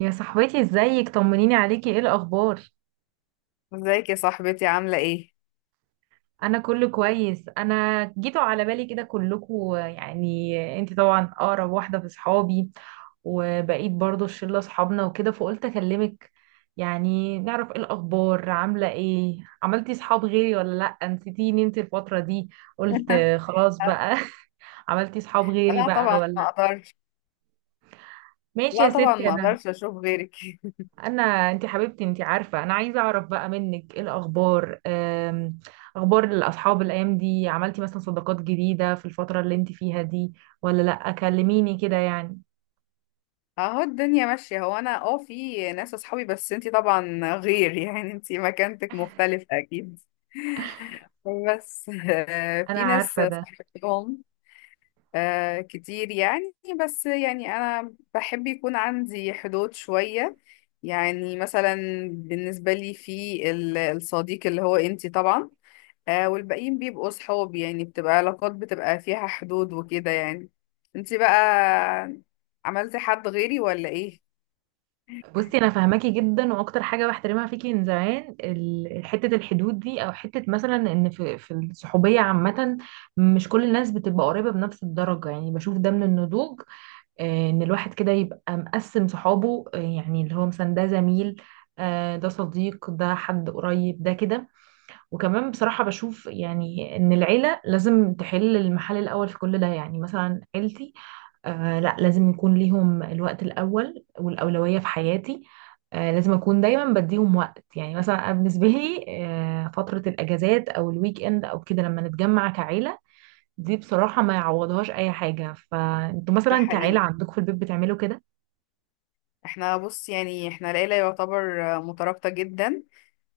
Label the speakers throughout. Speaker 1: يا صاحبتي، ازيك؟ طمنيني عليكي، ايه الاخبار؟
Speaker 2: ازيك يا صاحبتي عاملة ايه؟
Speaker 1: انا كله كويس. انا جيتوا على بالي كده كلكوا، يعني انت طبعا اقرب واحده في صحابي، وبقيت برضو الشله اصحابنا وكده، فقلت اكلمك يعني نعرف ايه الاخبار، عامله ايه، عملتي صحاب غيري ولا لا، نسيتيني انت الفتره دي؟ قلت خلاص بقى. عملتي صحاب غيري
Speaker 2: لا
Speaker 1: بقى
Speaker 2: طبعا
Speaker 1: ولا؟
Speaker 2: ما اقدرش.
Speaker 1: ماشي
Speaker 2: لا
Speaker 1: يا
Speaker 2: طبعا
Speaker 1: ستي.
Speaker 2: ما
Speaker 1: انا.
Speaker 2: اقدرش اشوف غيرك.
Speaker 1: انا انت حبيبتي، انت عارفه انا عايزه اعرف بقى منك ايه الاخبار، اخبار الاصحاب الايام دي، عملتي مثلا صداقات جديده في الفتره اللي انت فيها دي ولا لا؟ كلميني كده يعني.
Speaker 2: اهو الدنيا ماشية. هو انا في ناس اصحابي، بس انتي طبعا غير، يعني انتي مكانتك مختلفة اكيد. بس
Speaker 1: انا
Speaker 2: في ناس
Speaker 1: عارفه ده.
Speaker 2: صاحبتهم كتير يعني. بس يعني انا بحب يكون عندي حدود شوية، يعني مثلا بالنسبة لي في الصديق اللي هو انتي طبعا. والباقيين بيبقوا صحاب، يعني بتبقى علاقات بتبقى فيها حدود وكده يعني. انتي بقى عملتي حد غيري ولا ايه؟
Speaker 1: بصي، انا فاهماكي جدا، واكتر حاجه بحترمها فيكي من زمان حته الحدود دي، او حته مثلا ان في الصحوبيه عامه، مش كل الناس بتبقى قريبه بنفس الدرجه. يعني بشوف ده من النضوج، ان الواحد كده يبقى مقسم صحابه، يعني اللي هو مثلا ده زميل، ده صديق، ده حد قريب، ده كده. وكمان بصراحة بشوف يعني ان العيلة لازم تحل المحل الاول في كل ده. يعني مثلا عيلتي، لا، لازم يكون ليهم الوقت الاول والاولوية في حياتي. لازم اكون دايما بديهم وقت. يعني مثلا بالنسبة لي، فترة الاجازات او الويك اند او كده لما نتجمع كعيلة، دي بصراحة ما يعوضهاش اي حاجة. فانتوا
Speaker 2: ده
Speaker 1: مثلا كعيلة
Speaker 2: حقيقي.
Speaker 1: عندكم في البيت بتعملوا كده؟
Speaker 2: احنا بص، يعني احنا العيلة يعتبر مترابطة جدا.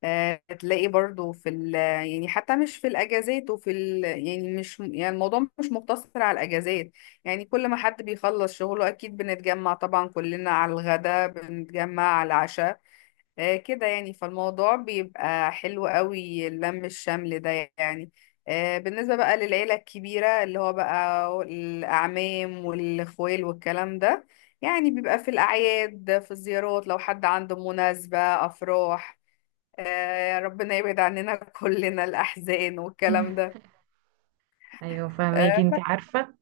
Speaker 2: تلاقي برضو في يعني حتى مش في الاجازات، وفي يعني مش يعني الموضوع مش مقتصر على الاجازات. يعني كل ما حد بيخلص شغله اكيد بنتجمع طبعا كلنا على الغداء، بنتجمع على العشاء كده يعني، فالموضوع بيبقى حلو قوي اللم الشمل ده يعني. بالنسبة بقى للعيلة الكبيرة اللي هو بقى الأعمام والأخوال والكلام ده، يعني بيبقى في الأعياد، في الزيارات لو حد عنده مناسبة أفراح، ربنا يبعد عننا كلنا الأحزان والكلام ده.
Speaker 1: ايوه، فهماكي، انت
Speaker 2: آه،
Speaker 1: عارفه.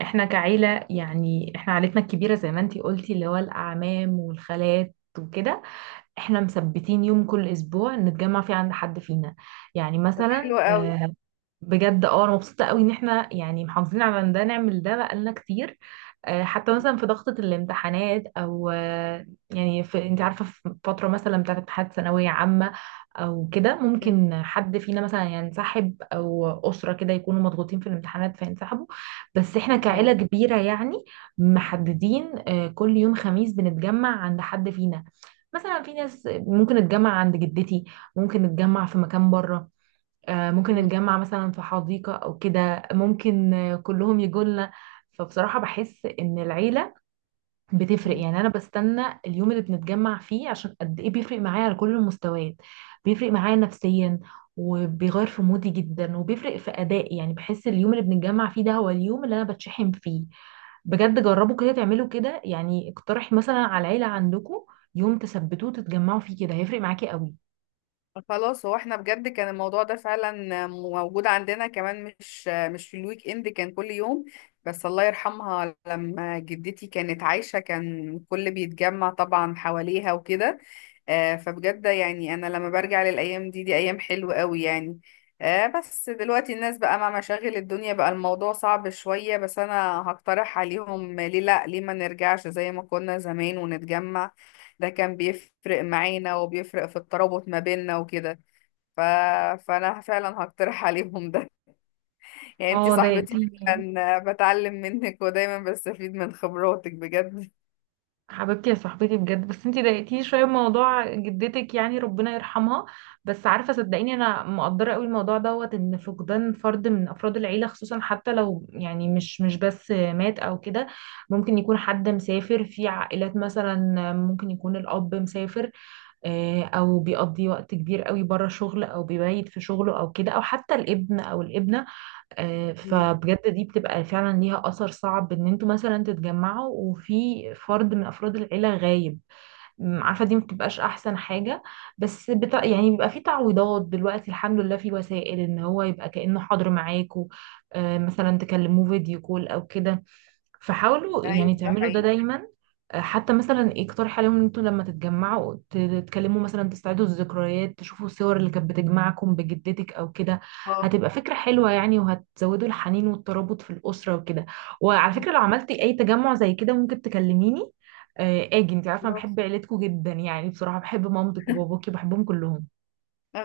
Speaker 1: احنا كعيله يعني، احنا عيلتنا الكبيره زي ما انت قلتي اللي هو الاعمام والخالات وكده، احنا مثبتين يوم كل اسبوع نتجمع فيه عند حد فينا، يعني
Speaker 2: طب
Speaker 1: مثلا
Speaker 2: حلو قوي.
Speaker 1: بجد، اه، انا مبسوطه قوي ان احنا يعني محافظين على إن ده، نعمل ده بقالنا كتير، حتى مثلا في ضغطه الامتحانات، او يعني، في، انت عارفه، في فتره مثلا بتاعت امتحانات ثانويه عامه او كده،
Speaker 2: مم.
Speaker 1: ممكن حد فينا مثلا ينسحب، او اسره كده يكونوا مضغوطين في الامتحانات فينسحبوا. بس احنا كعيله
Speaker 2: أهو.
Speaker 1: كبيره يعني، محددين كل يوم خميس بنتجمع عند حد فينا. مثلا في ناس ممكن نتجمع عند جدتي، ممكن نتجمع في مكان بره، ممكن نتجمع مثلا في حديقة أو كده، ممكن كلهم يجولنا. فبصراحة بحس إن العيلة بتفرق
Speaker 2: مم.
Speaker 1: يعني. أنا بستنى اليوم اللي بنتجمع فيه، عشان قد إيه بيفرق معايا على كل المستويات. بيفرق معايا نفسيا، وبيغير في مودي جدا، وبيفرق في أدائي. يعني بحس اليوم اللي بنتجمع فيه ده هو اليوم اللي أنا بتشحن فيه. بجد جربوا كده، تعملوا كده يعني. اقترحي مثلا على العيلة عندكم يوم تثبتوه تتجمعوا فيه، كده هيفرق معاكي قوي.
Speaker 2: خلاص، هو احنا بجد كان الموضوع ده فعلا موجود عندنا كمان، مش في الويك اند، كان كل يوم. بس الله يرحمها لما جدتي كانت عايشة كان كل بيتجمع طبعا حواليها وكده. فبجد يعني انا لما برجع للايام دي، دي ايام حلوة قوي يعني. بس دلوقتي الناس بقى مع مشاغل الدنيا بقى الموضوع صعب شوية، بس انا هقترح عليهم، ليه لا، ليه ما نرجعش زي ما كنا زمان ونتجمع؟ ده كان بيفرق معانا وبيفرق في الترابط ما بيننا وكده. ف... فانا فعلا هقترح عليهم ده. يعني انتي
Speaker 1: اه، ده،
Speaker 2: صاحبتي، فعلا بتعلم منك ودايما بستفيد من خبراتك بجد.
Speaker 1: حبيبتي يا صاحبتي بجد. بس انتي ضايقتيني شويه بموضوع جدتك، يعني ربنا يرحمها. بس عارفه، صدقيني، انا مقدره قوي الموضوع دوت، ان فقدان فرد من افراد العيله خصوصا، حتى لو يعني مش بس مات او كده. ممكن يكون حد مسافر، في عائلات مثلا ممكن يكون الاب مسافر، او بيقضي وقت كبير قوي بره شغل، او بيبيت في شغله او كده، او حتى الابن او الابنه.
Speaker 2: مم.
Speaker 1: فبجد دي بتبقى فعلا ليها أثر صعب، إن انتوا مثلا تتجمعوا وفي فرد من أفراد العيلة غايب. عارفة دي مبتبقاش أحسن حاجة. بس يعني بيبقى في تعويضات دلوقتي، الحمد لله، في وسائل إن هو يبقى كأنه حاضر معاكوا. مثلا تكلموه فيديو كول أو كده. فحاولوا يعني
Speaker 2: ايوه، ده
Speaker 1: تعملوا ده
Speaker 2: حقيقي.
Speaker 1: دايما. حتى مثلا اقترح عليهم ان انتوا لما تتجمعوا تتكلموا مثلا، تستعيدوا الذكريات، تشوفوا الصور اللي كانت بتجمعكم بجدتك او كده.
Speaker 2: اه.
Speaker 1: هتبقى فكرة حلوة يعني، وهتزودوا الحنين والترابط في الأسرة وكده. وعلى فكرة، لو عملتي اي تجمع زي كده ممكن تكلميني، اجي، انت عارفة أنا بحب
Speaker 2: خلاص.
Speaker 1: عيلتكم جدا. يعني بصراحة بحب مامتك وباباكي، بحبهم كلهم.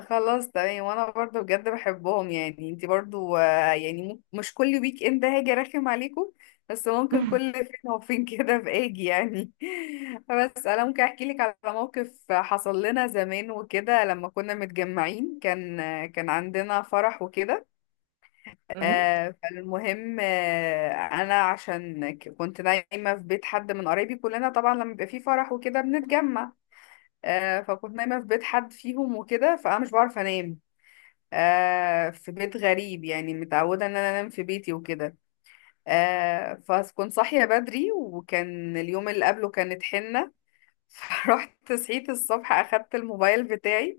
Speaker 2: خلاص تمام. وانا برضو بجد بحبهم، يعني انتي برضو يعني مش كل ويك اند هاجي ارخم عليكم، بس ممكن كل فين وفين كده باجي يعني. بس انا ممكن احكي لك على موقف حصل لنا زمان وكده لما كنا متجمعين، كان عندنا فرح وكده. فالمهم، انا عشان كنت نايمه في بيت حد من قرايبي. كلنا طبعا لما بيبقى فيه فرح وكده بنتجمع، فكنت نايمه في بيت حد فيهم وكده، فانا مش بعرف انام في بيت غريب، يعني متعودة ان انا انام في بيتي وكده. فكنت صاحية بدري، وكان اليوم اللي قبله كانت حنة. فرحت صحيت الصبح، اخدت الموبايل بتاعي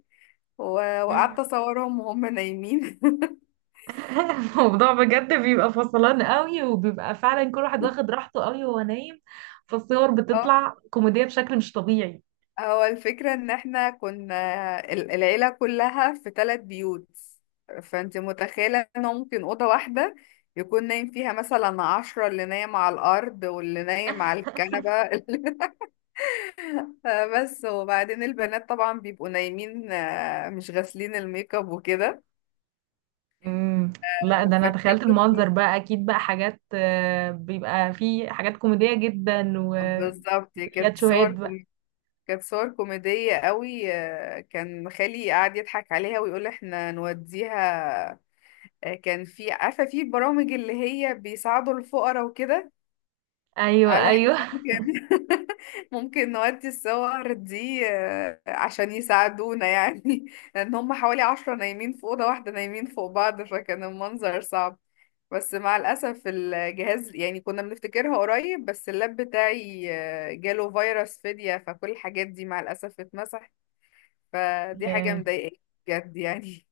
Speaker 1: أمم.
Speaker 2: وقعدت اصورهم وهم نايمين.
Speaker 1: الموضوع بجد بيبقى فصلان قوي، وبيبقى فعلا كل واحد واخد راحته قوي وهو نايم. فالصور
Speaker 2: اه،
Speaker 1: بتطلع كوميدية بشكل مش طبيعي.
Speaker 2: هو الفكرة ان احنا كنا العيلة كلها في ثلاث بيوت، فانت متخيلة ان هو ممكن أوضة واحدة يكون نايم فيها مثلا 10، اللي نايم على الأرض واللي نايم على الكنبة. بس وبعدين البنات طبعا بيبقوا نايمين مش غاسلين الميك اب وكده.
Speaker 1: امم لا، ده انا تخيلت
Speaker 2: فكانت
Speaker 1: المنظر بقى، اكيد بقى حاجات، بيبقى فيه حاجات كوميدية جدا
Speaker 2: بالظبط،
Speaker 1: وياد شوهاد بقى.
Speaker 2: كانت صور كوميدية قوي. كان خالي قاعد يضحك عليها ويقول احنا نوديها. كان في، عارفة، في برامج اللي هي بيساعدوا الفقراء وكده،
Speaker 1: ايوه،
Speaker 2: على احنا
Speaker 1: ايوه.
Speaker 2: ممكن ممكن نودي الصور دي، عشان يساعدونا يعني. لان هم حوالي 10 نايمين في اوضه واحده، نايمين فوق بعض، فكان المنظر صعب. بس مع الاسف الجهاز، يعني كنا بنفتكرها قريب، بس اللاب بتاعي جاله فيروس فدية، فكل الحاجات دي مع الاسف اتمسحت. فدي حاجه مضايقاني بجد يعني.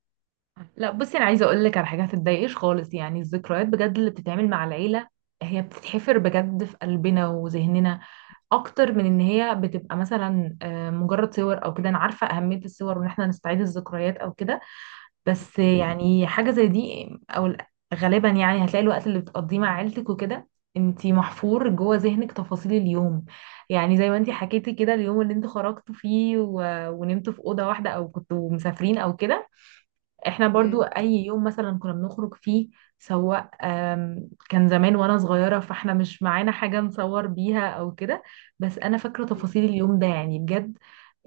Speaker 1: لا، بصي، انا عايزه اقول لك على حاجه: هتتضايقش خالص. يعني الذكريات بجد اللي بتتعمل مع العيله، هي بتتحفر بجد في قلبنا وذهننا، اكتر من ان هي بتبقى مثلا مجرد صور او كده. انا عارفه اهميه الصور، وان احنا نستعيد الذكريات او كده. بس يعني حاجه زي دي او غالبا يعني هتلاقي الوقت اللي بتقضيه مع عيلتك وكده، انتي محفور جوه ذهنك تفاصيل اليوم. يعني زي ما انتي حكيتي كده، اليوم اللي انتوا خرجتوا فيه ونمتوا في اوضه واحده، او كنتوا مسافرين او كده. احنا برضو اي يوم مثلا كنا بنخرج فيه، سواء كان زمان وانا صغيرة، فاحنا مش معانا حاجة نصور بيها او كده، بس انا فاكرة
Speaker 2: مم.
Speaker 1: تفاصيل اليوم ده، يعني بجد.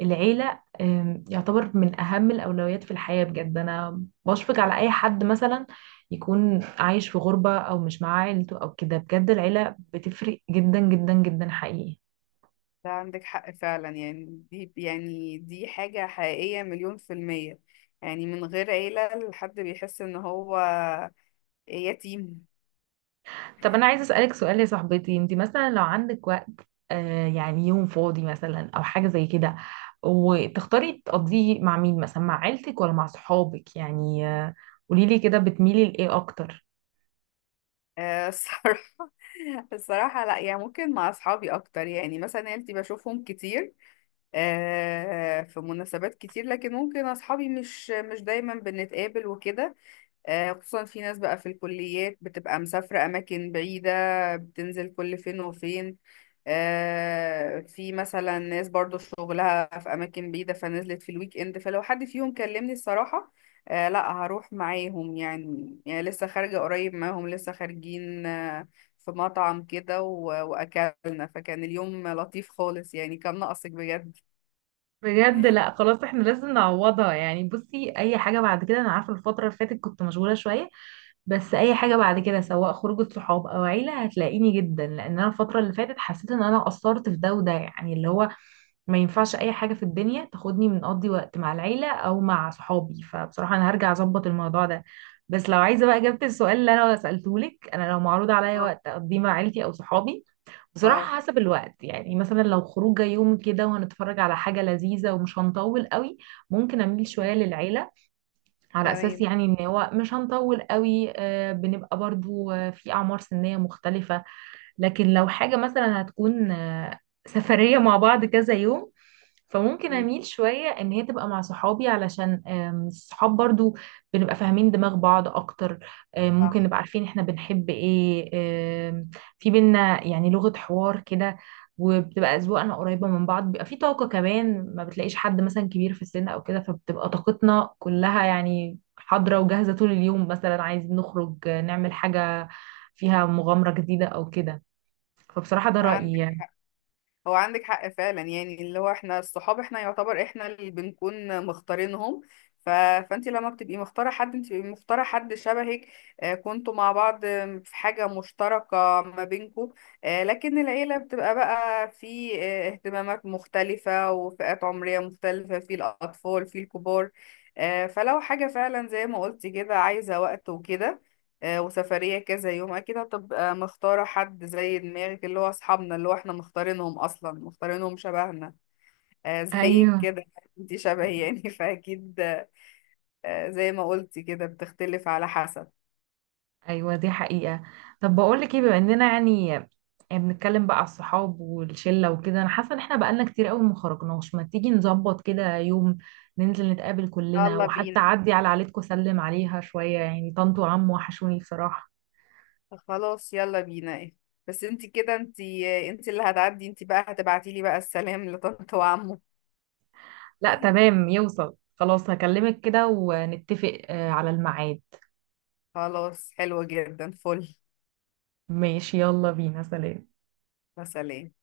Speaker 1: العيلة يعتبر من اهم الاولويات في الحياة بجد. انا بشفق على اي حد مثلا يكون عايش في غربة، او مش معاه عيلته او كده. بجد العيلة بتفرق جدا جدا جدا، حقيقي.
Speaker 2: ده عندك حق فعلا، يعني دي، يعني دي حاجة حقيقية مليون في المية، يعني من غير عيلة الحد بيحس ان هو يتيم.
Speaker 1: طب انا عايزه اسالك سؤال، يا صاحبتي. انت مثلا لو عندك وقت، يعني يوم فاضي مثلا، او حاجه زي كده، وتختاري تقضيه مع مين؟ مثلا مع عيلتك ولا مع صحابك؟ يعني قوليلي كده بتميلي لايه اكتر.
Speaker 2: الصراحة. الصراحة لا، يعني ممكن مع اصحابي اكتر، يعني مثلا عيلتي بشوفهم كتير في مناسبات كتير، لكن ممكن اصحابي مش دايما بنتقابل وكده. خصوصا في ناس بقى في الكليات بتبقى مسافرة أماكن بعيدة، بتنزل كل فين وفين. في مثلا ناس برضو شغلها في أماكن بعيدة، فنزلت في الويك إند، فلو حد فيهم كلمني، الصراحة لا، هروح معاهم يعني لسه خارجة قريب معاهم، لسه خارجين في مطعم كده وأكلنا، فكان اليوم لطيف خالص، يعني كان ناقصك بجد.
Speaker 1: بجد، لا، خلاص احنا لازم نعوضها. يعني بصي، اي حاجه بعد كده، انا عارفه الفتره اللي فاتت كنت مشغوله شويه، بس اي حاجه بعد كده سواء خروجه صحاب او عيله هتلاقيني جدا، لان انا الفتره اللي فاتت حسيت ان انا قصرت في ده وده، يعني اللي هو ما ينفعش اي حاجه في الدنيا تاخدني من اقضي وقت مع العيله او مع صحابي. فبصراحه انا هرجع اظبط الموضوع ده. بس لو عايزه بقى اجابه السؤال اللي انا سالته لك، انا لو معروض عليا
Speaker 2: اه،
Speaker 1: وقت اقضيه مع عيلتي او صحابي،
Speaker 2: اه،
Speaker 1: بصراحة حسب الوقت. يعني مثلا لو خروجة يوم كده، وهنتفرج على حاجة لذيذة، ومش هنطول قوي، ممكن أميل
Speaker 2: م،
Speaker 1: شوية للعيلة، على أساس
Speaker 2: تمام،
Speaker 1: يعني إن هو مش هنطول قوي. بنبقى برضو في أعمار سنية مختلفة. لكن لو
Speaker 2: م-
Speaker 1: حاجة مثلا هتكون سفرية مع بعض كذا يوم، فممكن
Speaker 2: م-
Speaker 1: اميل شويه ان هي تبقى مع صحابي، علشان الصحاب برضو بنبقى فاهمين دماغ بعض اكتر، ممكن
Speaker 2: صح،
Speaker 1: نبقى عارفين احنا بنحب ايه، آم، في بينا يعني لغه حوار كده، وبتبقى اذواقنا قريبه من بعض. بيبقى في طاقه كمان، ما بتلاقيش حد مثلا كبير في السن او كده، فبتبقى طاقتنا كلها يعني حاضره وجاهزه طول اليوم، مثلا عايزين نخرج نعمل حاجه فيها مغامره جديده او كده. فبصراحه ده رايي
Speaker 2: عندك
Speaker 1: يعني.
Speaker 2: حق. هو عندك حق فعلا، يعني اللي هو احنا الصحاب احنا يعتبر احنا اللي بنكون مختارينهم. ف... فانت لما بتبقي مختاره حد، انت بتبقي مختاره حد شبهك كنتوا مع بعض في حاجه مشتركه ما بينكوا. لكن العيله بتبقى بقى في اهتمامات مختلفه وفئات عمريه مختلفه، في الاطفال في الكبار. فلو حاجه فعلا زي ما قلتي كده عايزه وقت وكده وسفرية كذا يوم، أكيد هتبقى مختارة حد زي دماغك، اللي هو أصحابنا اللي هو احنا مختارينهم أصلا، مختارينهم شبهنا زيك
Speaker 1: ايوه،
Speaker 2: كده. انتي شبهي يعني فأكيد زي ما قلتي كده بتختلف على حسب.
Speaker 1: ايوه، دي حقيقة. طب بقول لك ايه؟ بما اننا يعني بنتكلم بقى على الصحاب والشلة وكده، انا حاسة ان احنا بقالنا كتير قوي ما خرجناش. ما تيجي نظبط كده يوم ننزل نتقابل كلنا،
Speaker 2: يلا
Speaker 1: وحتى
Speaker 2: بينا.
Speaker 1: اعدي على عيلتكم اسلم عليها شوية، يعني طنط وعم وحشوني بصراحة.
Speaker 2: خلاص يلا بينا، ايه؟ بس انتي كده، انتي اللي هتعدي، انتي بقى هتبعتيلي بقى السلام لطنط وعمو.
Speaker 1: لا، تمام، يوصل خلاص. هكلمك كده ونتفق على الميعاد.
Speaker 2: خلاص حلو جدا، فل.
Speaker 1: ماشي، يلا بينا، سلام.
Speaker 2: يا سلام.